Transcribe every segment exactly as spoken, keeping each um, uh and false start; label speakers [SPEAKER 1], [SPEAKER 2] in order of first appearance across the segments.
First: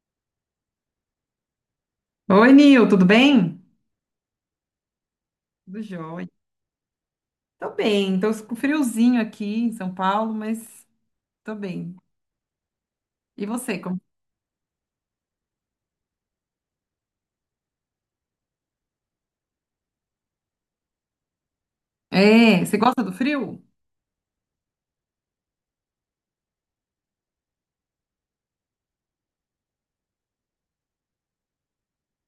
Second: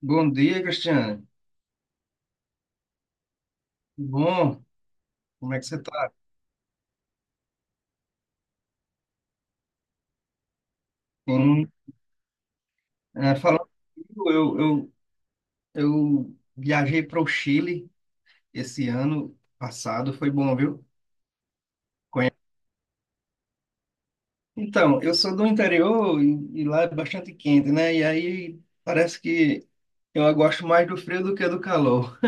[SPEAKER 1] Bom dia, Cristiane.
[SPEAKER 2] Oi, Nil, tudo bem?
[SPEAKER 1] Bom, como é que você
[SPEAKER 2] Tudo
[SPEAKER 1] está?
[SPEAKER 2] jóia. Tô bem, tô com friozinho aqui em São Paulo, mas tô bem. E
[SPEAKER 1] Falando
[SPEAKER 2] você, como...
[SPEAKER 1] comigo, eu, eu, eu viajei para o Chile esse ano passado, foi bom, viu? Conhe-
[SPEAKER 2] É, você gosta do frio?
[SPEAKER 1] Então, eu sou do interior e, e lá é bastante quente, né? E aí parece que eu gosto mais do frio do que do calor.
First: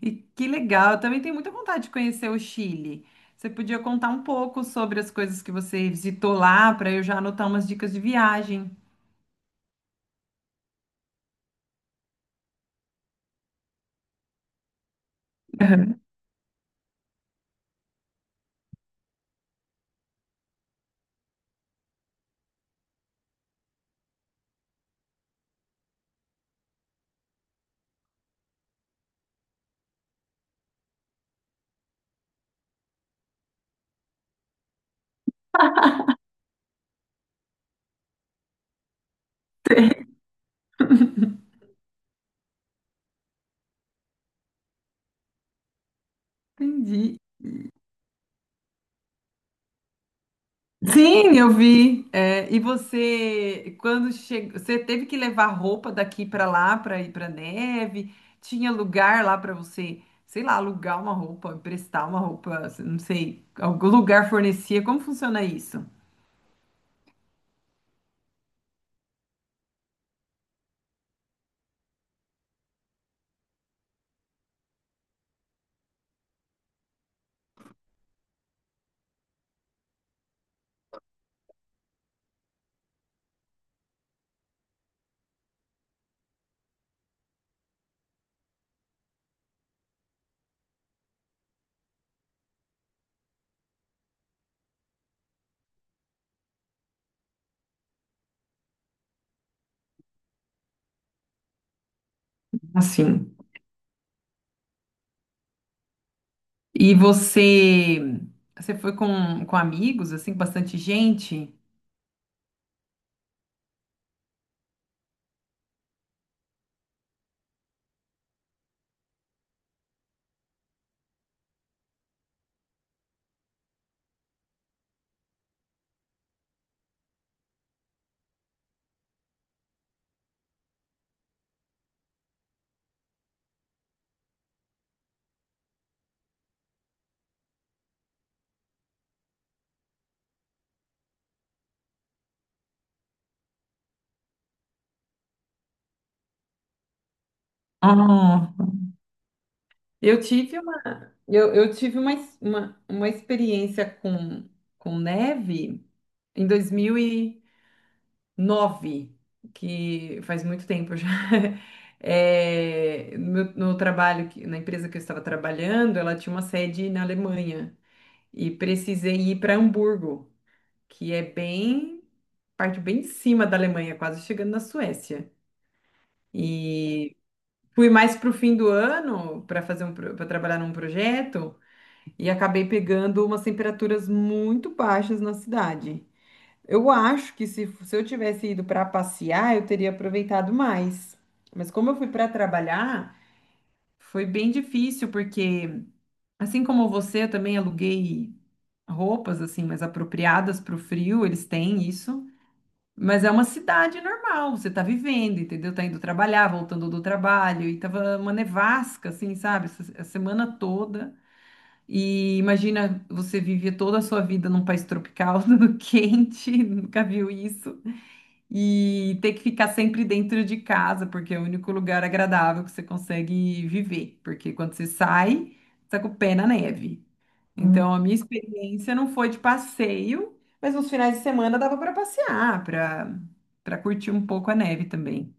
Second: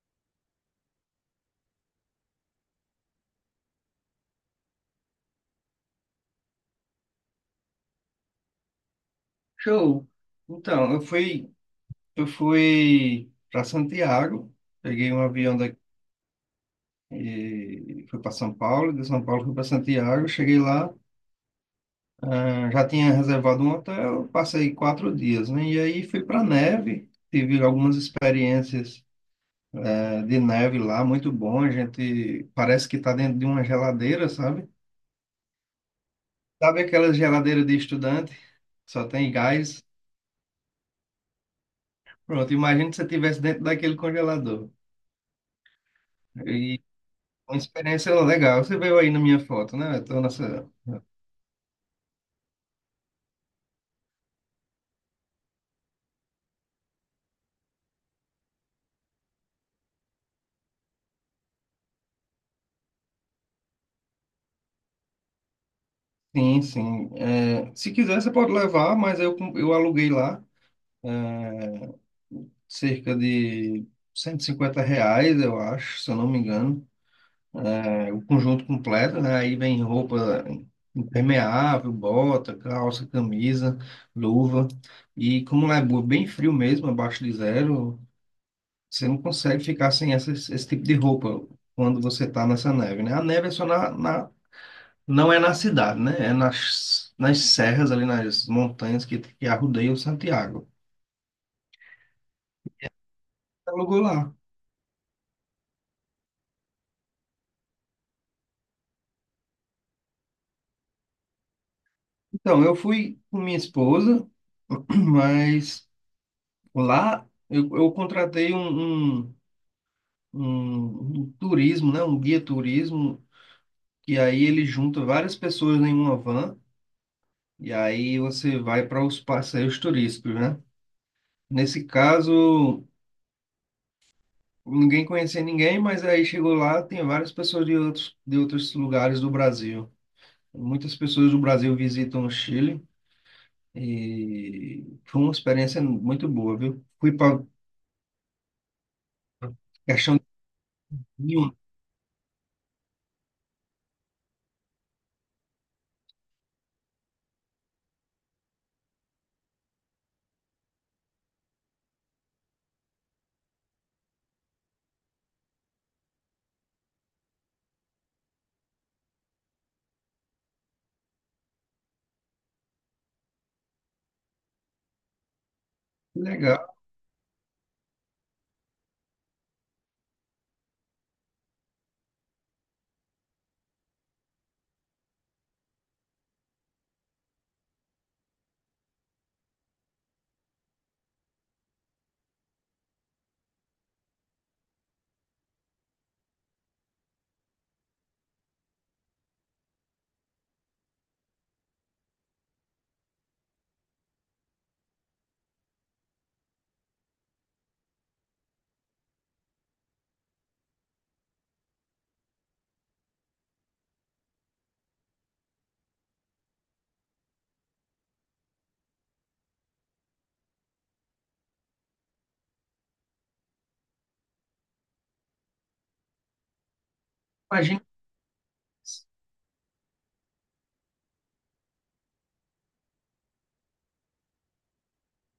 [SPEAKER 2] E que legal, eu também tenho muita vontade de conhecer o Chile. Você podia contar um pouco sobre as coisas que você visitou lá, para eu já anotar umas dicas de viagem.
[SPEAKER 1] Show! Então, eu fui, eu fui para Santiago, peguei um avião daqui, e fui para São Paulo, de São Paulo fui para Santiago, cheguei lá. Ah, já tinha reservado um hotel, passei quatro dias, né? E aí fui para neve, tive algumas experiências eh, de neve lá, muito bom. A gente parece que está dentro de uma geladeira, sabe? Sabe aquelas geladeiras de estudante, que só tem gás? Pronto, imagina se você estivesse dentro daquele congelador. E
[SPEAKER 2] Entendi.
[SPEAKER 1] uma experiência legal. Você veio aí na minha foto, né? Então, nessa...
[SPEAKER 2] Sim, eu vi. É, e você, quando chegou, você teve que levar roupa daqui para lá para ir para neve? Tinha lugar lá para você, sei lá, alugar uma roupa, emprestar uma roupa, não sei, algum lugar fornecia. Como funciona isso?
[SPEAKER 1] Sim, sim. Eh, se quiser, você pode levar, mas eu, eu aluguei lá. Cerca de cento e cinquenta reais, eu acho, se eu não me engano. É, o conjunto completo, né? Aí vem roupa impermeável, bota, calça, camisa, luva. E como lá é bu- bem frio mesmo, abaixo de zero, você não consegue ficar sem essa, esse tipo de roupa quando você tá nessa neve, né? A neve é só na, na- não é na cidade, né? É nas, nas serras ali, nas montanhas que, que arrodeiam Santiago.
[SPEAKER 2] Assim.
[SPEAKER 1] Alugou lá.
[SPEAKER 2] E você, você foi com, com amigos, assim, com bastante gente?
[SPEAKER 1] Então, eu fui com minha esposa, mas lá eu, eu contratei um, um, um- um turismo, né? Um guia turismo, que aí ele junta várias pessoas em uma van, e aí você vai para os passeios turísticos, né? Nesse caso, ninguém conhecia ninguém, mas aí chegou lá, tem várias pessoas de outros, de outros lugares do Brasil. Muitas pessoas do Brasil visitam o Chile, e foi uma experiência muito boa, viu? Fui para
[SPEAKER 2] Ah, eu tive uma,
[SPEAKER 1] Rio,
[SPEAKER 2] eu, eu tive uma, uma, uma experiência com, com neve em dois mil e nove, que faz muito tempo já. É, no, meu- no trabalho, que- na empresa que eu estava trabalhando, ela tinha uma sede na Alemanha e precisei ir para Hamburgo, que é bem, parte bem em cima da Alemanha, quase chegando na Suécia.
[SPEAKER 1] que legal.
[SPEAKER 2] E fui mais para o fim do ano para fazer um, para trabalhar num projeto e acabei pegando umas temperaturas muito baixas na cidade. Eu acho que se, se eu tivesse ido para passear, eu teria aproveitado mais. Mas como eu fui para trabalhar, foi bem difícil, porque assim como você, eu também aluguei roupas assim mais apropriadas para o frio, eles têm isso. Mas é uma cidade normal, você tá vivendo, entendeu? Tá indo trabalhar, voltando do trabalho, e tava uma nevasca, assim, sabe? Essa- A semana toda. E imagina, você vive toda a sua vida num país tropical, tudo quente, nunca viu isso e ter que ficar sempre dentro de casa, porque é o único lugar agradável que você consegue viver, porque quando você sai, tá com o pé na neve. Hum.
[SPEAKER 1] Imagino,
[SPEAKER 2] Então, a minha experiência não foi de passeio, mas nos finais de semana dava para passear, para para curtir um pouco a neve também.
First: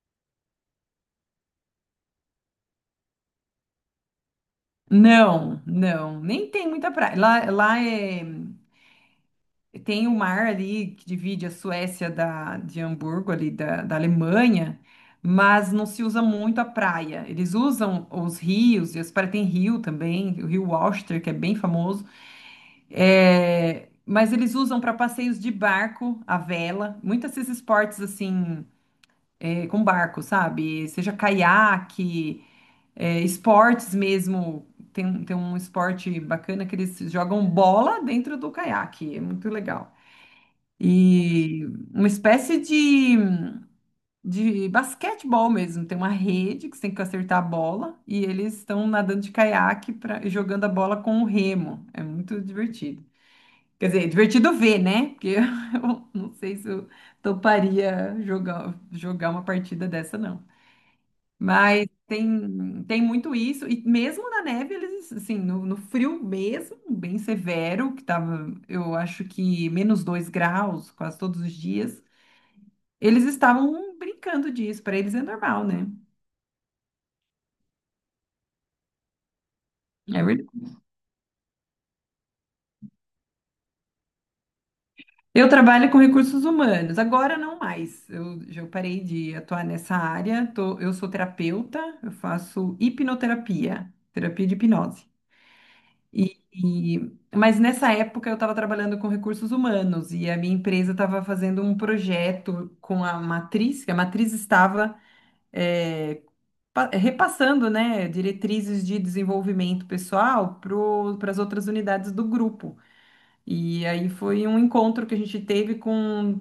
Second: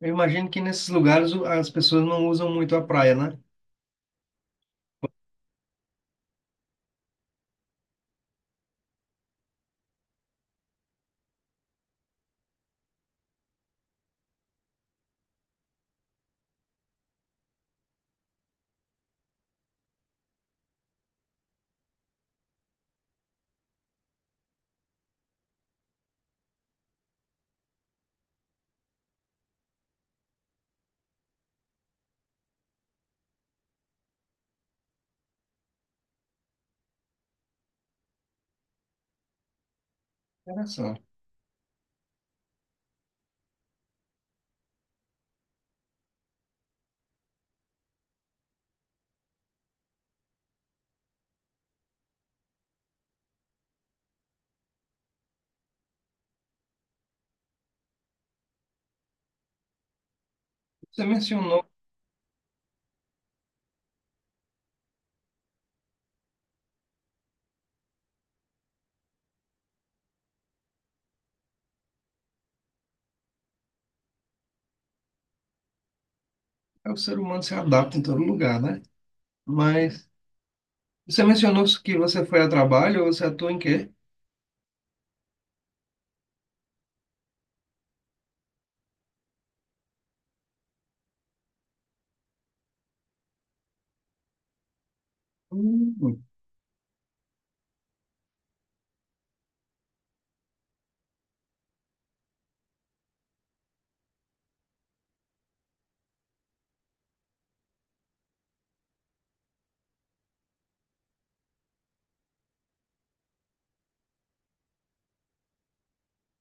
[SPEAKER 1] eu imagino que nesses lugares o- as pessoas não usam muito a praia, né?
[SPEAKER 2] Não, não, nem tem muita praia. Lá, lá é. E tem o mar ali que divide a Suécia da, de Hamburgo, ali da, da Alemanha, mas não se usa muito a praia. Eles usam os rios, e as praias tem rio também, o rio Alster, que é bem famoso. É, mas eles usam para passeios de barco, a vela, muitos desses esportes assim, é, com barco, sabe? Seja caiaque, é, esportes mesmo. Tem, tem um esporte bacana que eles jogam bola dentro do caiaque, é muito legal.
[SPEAKER 1] Interessante.
[SPEAKER 2] E uma espécie de, de basquetebol mesmo. Tem uma rede que você tem que acertar a bola e eles estão nadando de caiaque pra, e jogando a bola com o remo. É muito divertido. Quer dizer, é divertido ver, né? Porque eu não sei se eu toparia jogar, jogar uma partida dessa, não.
[SPEAKER 1] Você mencionou
[SPEAKER 2] Mas tem, tem muito isso. E mesmo na neve, eles, assim, no, no frio mesmo, bem severo, que tava, eu acho que menos dois graus quase todos os dias. Eles estavam brincando disso, para eles é normal, né?
[SPEAKER 1] que o ser humano se adapta em todo lugar, né? Mas
[SPEAKER 2] É verdade.
[SPEAKER 1] você mencionou que você foi a trabalho, você atua em quê?
[SPEAKER 2] Eu trabalho com recursos humanos, agora não mais. Eu já parei de atuar nessa área. Tô- eu sou terapeuta, eu faço hipnoterapia, terapia de hipnose.
[SPEAKER 1] Hum,
[SPEAKER 2] E, e- mas nessa época eu estava trabalhando com recursos humanos e a minha empresa estava fazendo um projeto com a matriz, que a matriz estava eh, pa- repassando, né, diretrizes de desenvolvimento pessoal para as outras unidades do grupo. E aí foi um encontro que a gente teve com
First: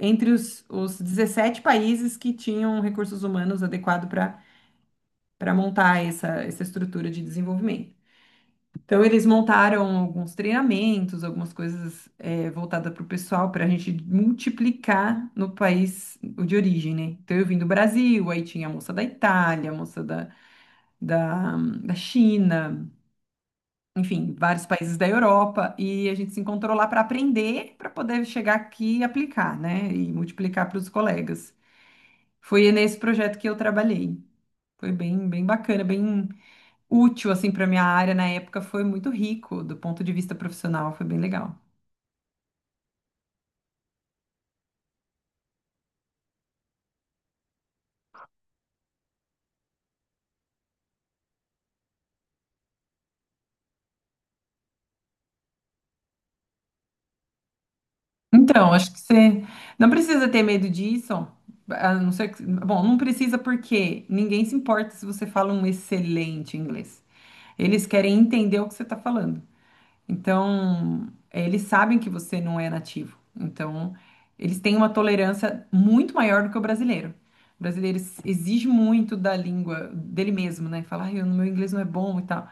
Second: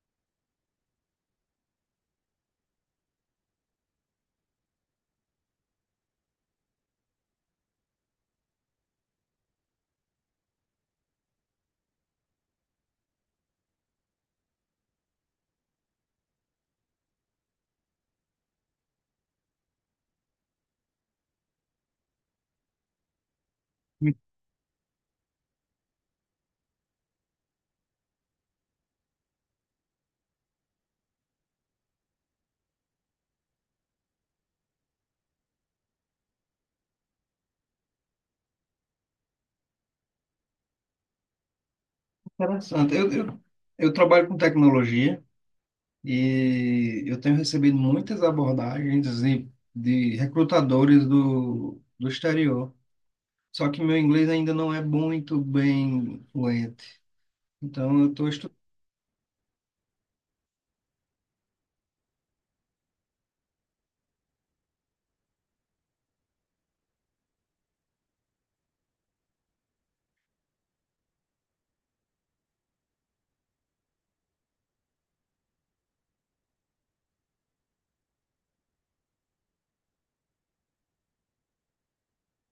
[SPEAKER 2] entre os, os dezessete países que tinham recursos humanos adequado para para montar essa, essa estrutura de desenvolvimento. Então, eles montaram alguns treinamentos, algumas coisas é, voltadas para o pessoal, para a gente multiplicar no país o de origem, né? Então, eu vim do Brasil, aí tinha a moça da Itália, a moça da, da, da China,
[SPEAKER 1] muito
[SPEAKER 2] enfim, vários países da Europa, e a gente se encontrou lá para aprender, para poder chegar aqui e aplicar, né? E multiplicar para os colegas. Foi nesse projeto que eu trabalhei. Foi bem, bem bacana, bem útil, assim, para minha área na época. Foi muito rico do ponto de vista profissional, foi bem legal.
[SPEAKER 1] interessante. Eu, eu, eu trabalho com tecnologia e eu tenho recebido muitas abordagens de, de recrutadores do, do exterior. Só que meu inglês ainda não é muito bem fluente. Então, eu estou
[SPEAKER 2] Então, acho que você não precisa ter medo disso. A não ser que... Bom, não precisa porque ninguém se importa se você fala um excelente inglês. Eles querem entender o que você está falando. Então, eles sabem que você não é nativo. Então, eles têm uma tolerância muito maior do que o brasileiro. O brasileiro ex- exige muito da língua dele mesmo, né? Fala, ai, o meu inglês não é bom e tal.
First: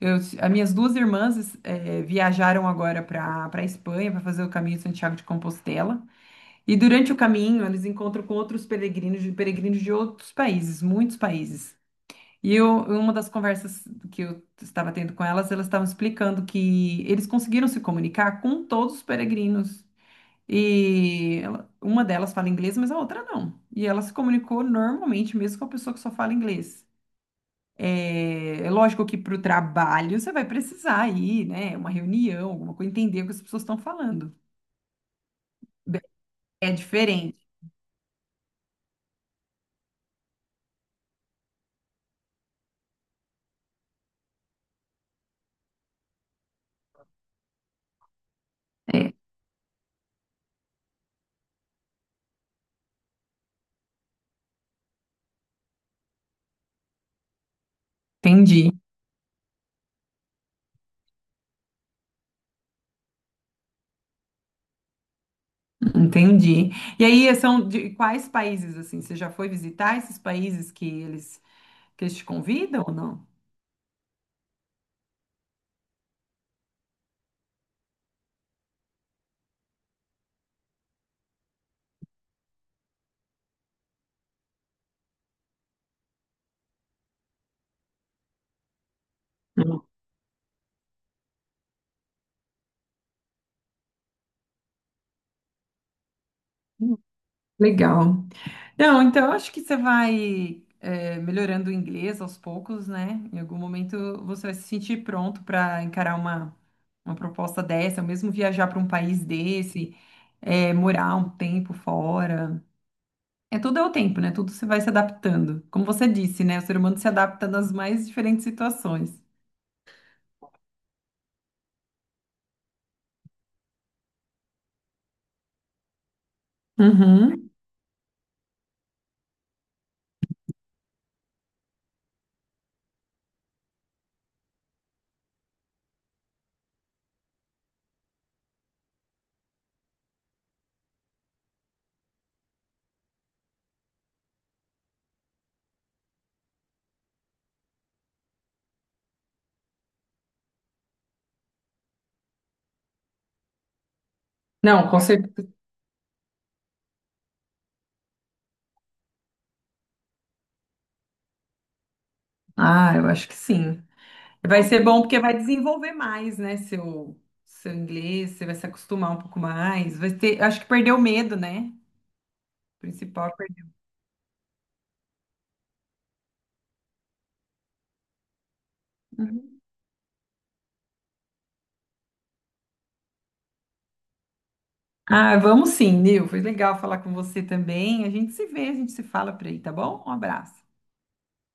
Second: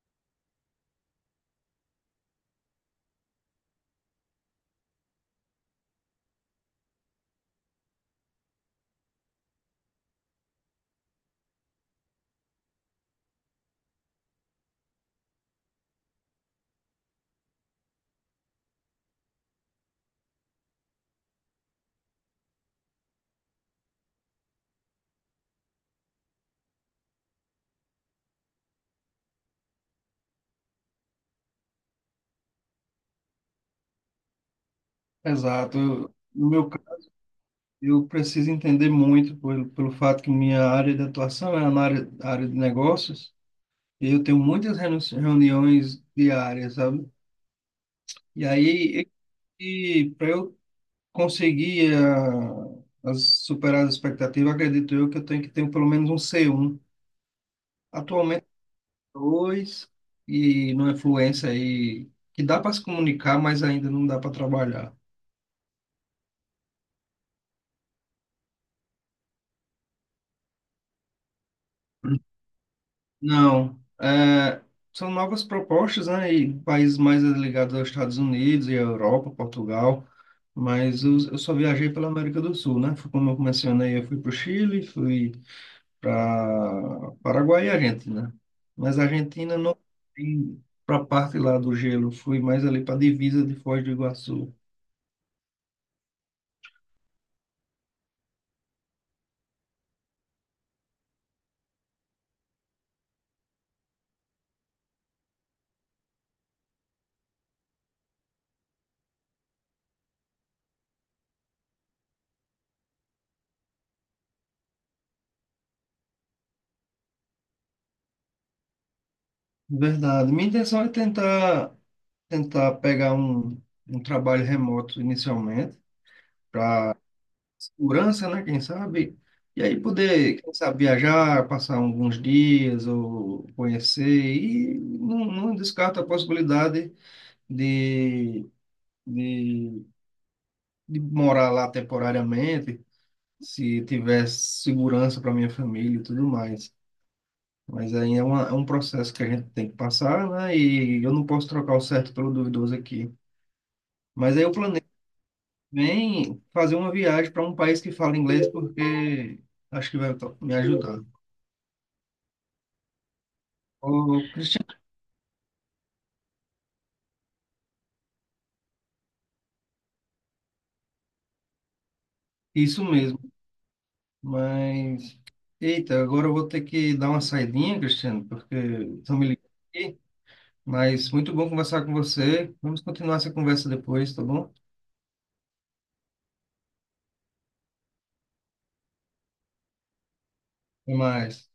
[SPEAKER 2] Eu, as minhas duas irmãs eh, viajaram agora para para Espanha para fazer o caminho de Santiago de Compostela. E durante o caminho, eles encontram com outros peregrinos, de- peregrinos de outros países, muitos países. E eu, uma das conversas que eu estava tendo com elas, elas estavam explicando que eles conseguiram se comunicar com todos os peregrinos. E ela- uma delas fala inglês, mas a outra não. E ela se comunicou normalmente, mesmo com a pessoa que só fala inglês. É, é lógico que para o trabalho você vai precisar ir, né? Uma reunião, alguma coisa, entender o que as pessoas estão falando.
[SPEAKER 1] exato.
[SPEAKER 2] Be-
[SPEAKER 1] Eu- no meu
[SPEAKER 2] é
[SPEAKER 1] caso,
[SPEAKER 2] diferente.
[SPEAKER 1] eu preciso entender muito pelo, pelo fato que minha área de atuação é na área, área de negócios e eu tenho muitas renu- reuniões diárias, sabe? E aí,
[SPEAKER 2] É,
[SPEAKER 1] para eu conseguir ah, as- superar as expectativas, acredito eu que eu tenho que ter pelo menos um c um. Atualmente,
[SPEAKER 2] entendi,
[SPEAKER 1] dois e numa fluência aí que dá para se comunicar, mas ainda não dá para trabalhar.
[SPEAKER 2] entendi. E aí, são de quais países, assim? Você já foi visitar esses países que eles. Que eles te convidam ou não?
[SPEAKER 1] Não, é, são novas propostas, né? E países mais ligados aos Estados Unidos e à Europa, Portugal, mas eu, eu só viajei pela América do Sul, né? Foi como eu mencionei, eu fui para o Chile, fui para Paraguai e Argentina. Mas a Argentina não fui para a parte lá do gelo, fui mais ali para a divisa de Foz do Iguaçu.
[SPEAKER 2] Hum. Legal. Não, então eu acho que você vai é, melhorando o inglês aos poucos, né? Em algum momento você vai se sentir pronto para encarar uma, uma proposta dessa, ou mesmo viajar para um país desse, é, morar um tempo fora. É tudo é o tempo, né? Tudo você vai se adaptando. Como você disse, né? O ser humano se adapta nas mais diferentes situações.
[SPEAKER 1] Verdade. Minha intenção é tentar, tentar pegar um, um trabalho remoto inicialmente.
[SPEAKER 2] Uhum.
[SPEAKER 1] Segurança, né? Quem sabe? E aí poder, quem sabe, viajar, passar alguns dias ou conhecer. E não, não descarto a possibilidade de, de, de morar lá temporariamente, se tiver segurança para minha família e tudo mais. Mas aí é uma, é um processo que a gente tem que passar, né? E eu não posso trocar o certo pelo duvidoso aqui. Mas aí eu planejo
[SPEAKER 2] Não, com certeza.
[SPEAKER 1] bem fazer uma viagem para um país que fala inglês, porque acho que vai me ajudar.
[SPEAKER 2] Ah, eu acho que sim.
[SPEAKER 1] Ô,
[SPEAKER 2] Vai
[SPEAKER 1] Cristiano,
[SPEAKER 2] ser bom porque vai desenvolver mais, né? Seu, seu inglês, você vai se acostumar um pouco mais. Vai ter, acho que perdeu o medo, né? O
[SPEAKER 1] isso mesmo,
[SPEAKER 2] principal. É per-
[SPEAKER 1] mas eita, agora eu vou ter que dar uma saidinha, Cristiano, porque estão me ligando
[SPEAKER 2] Uhum.
[SPEAKER 1] aqui, mas muito bom conversar com você. Vamos continuar essa conversa depois, tá bom?
[SPEAKER 2] Ah, vamos sim, Nil. Foi legal falar com você também. A gente se vê, a gente se fala por aí, tá bom? Um abraço.
[SPEAKER 1] Até mais.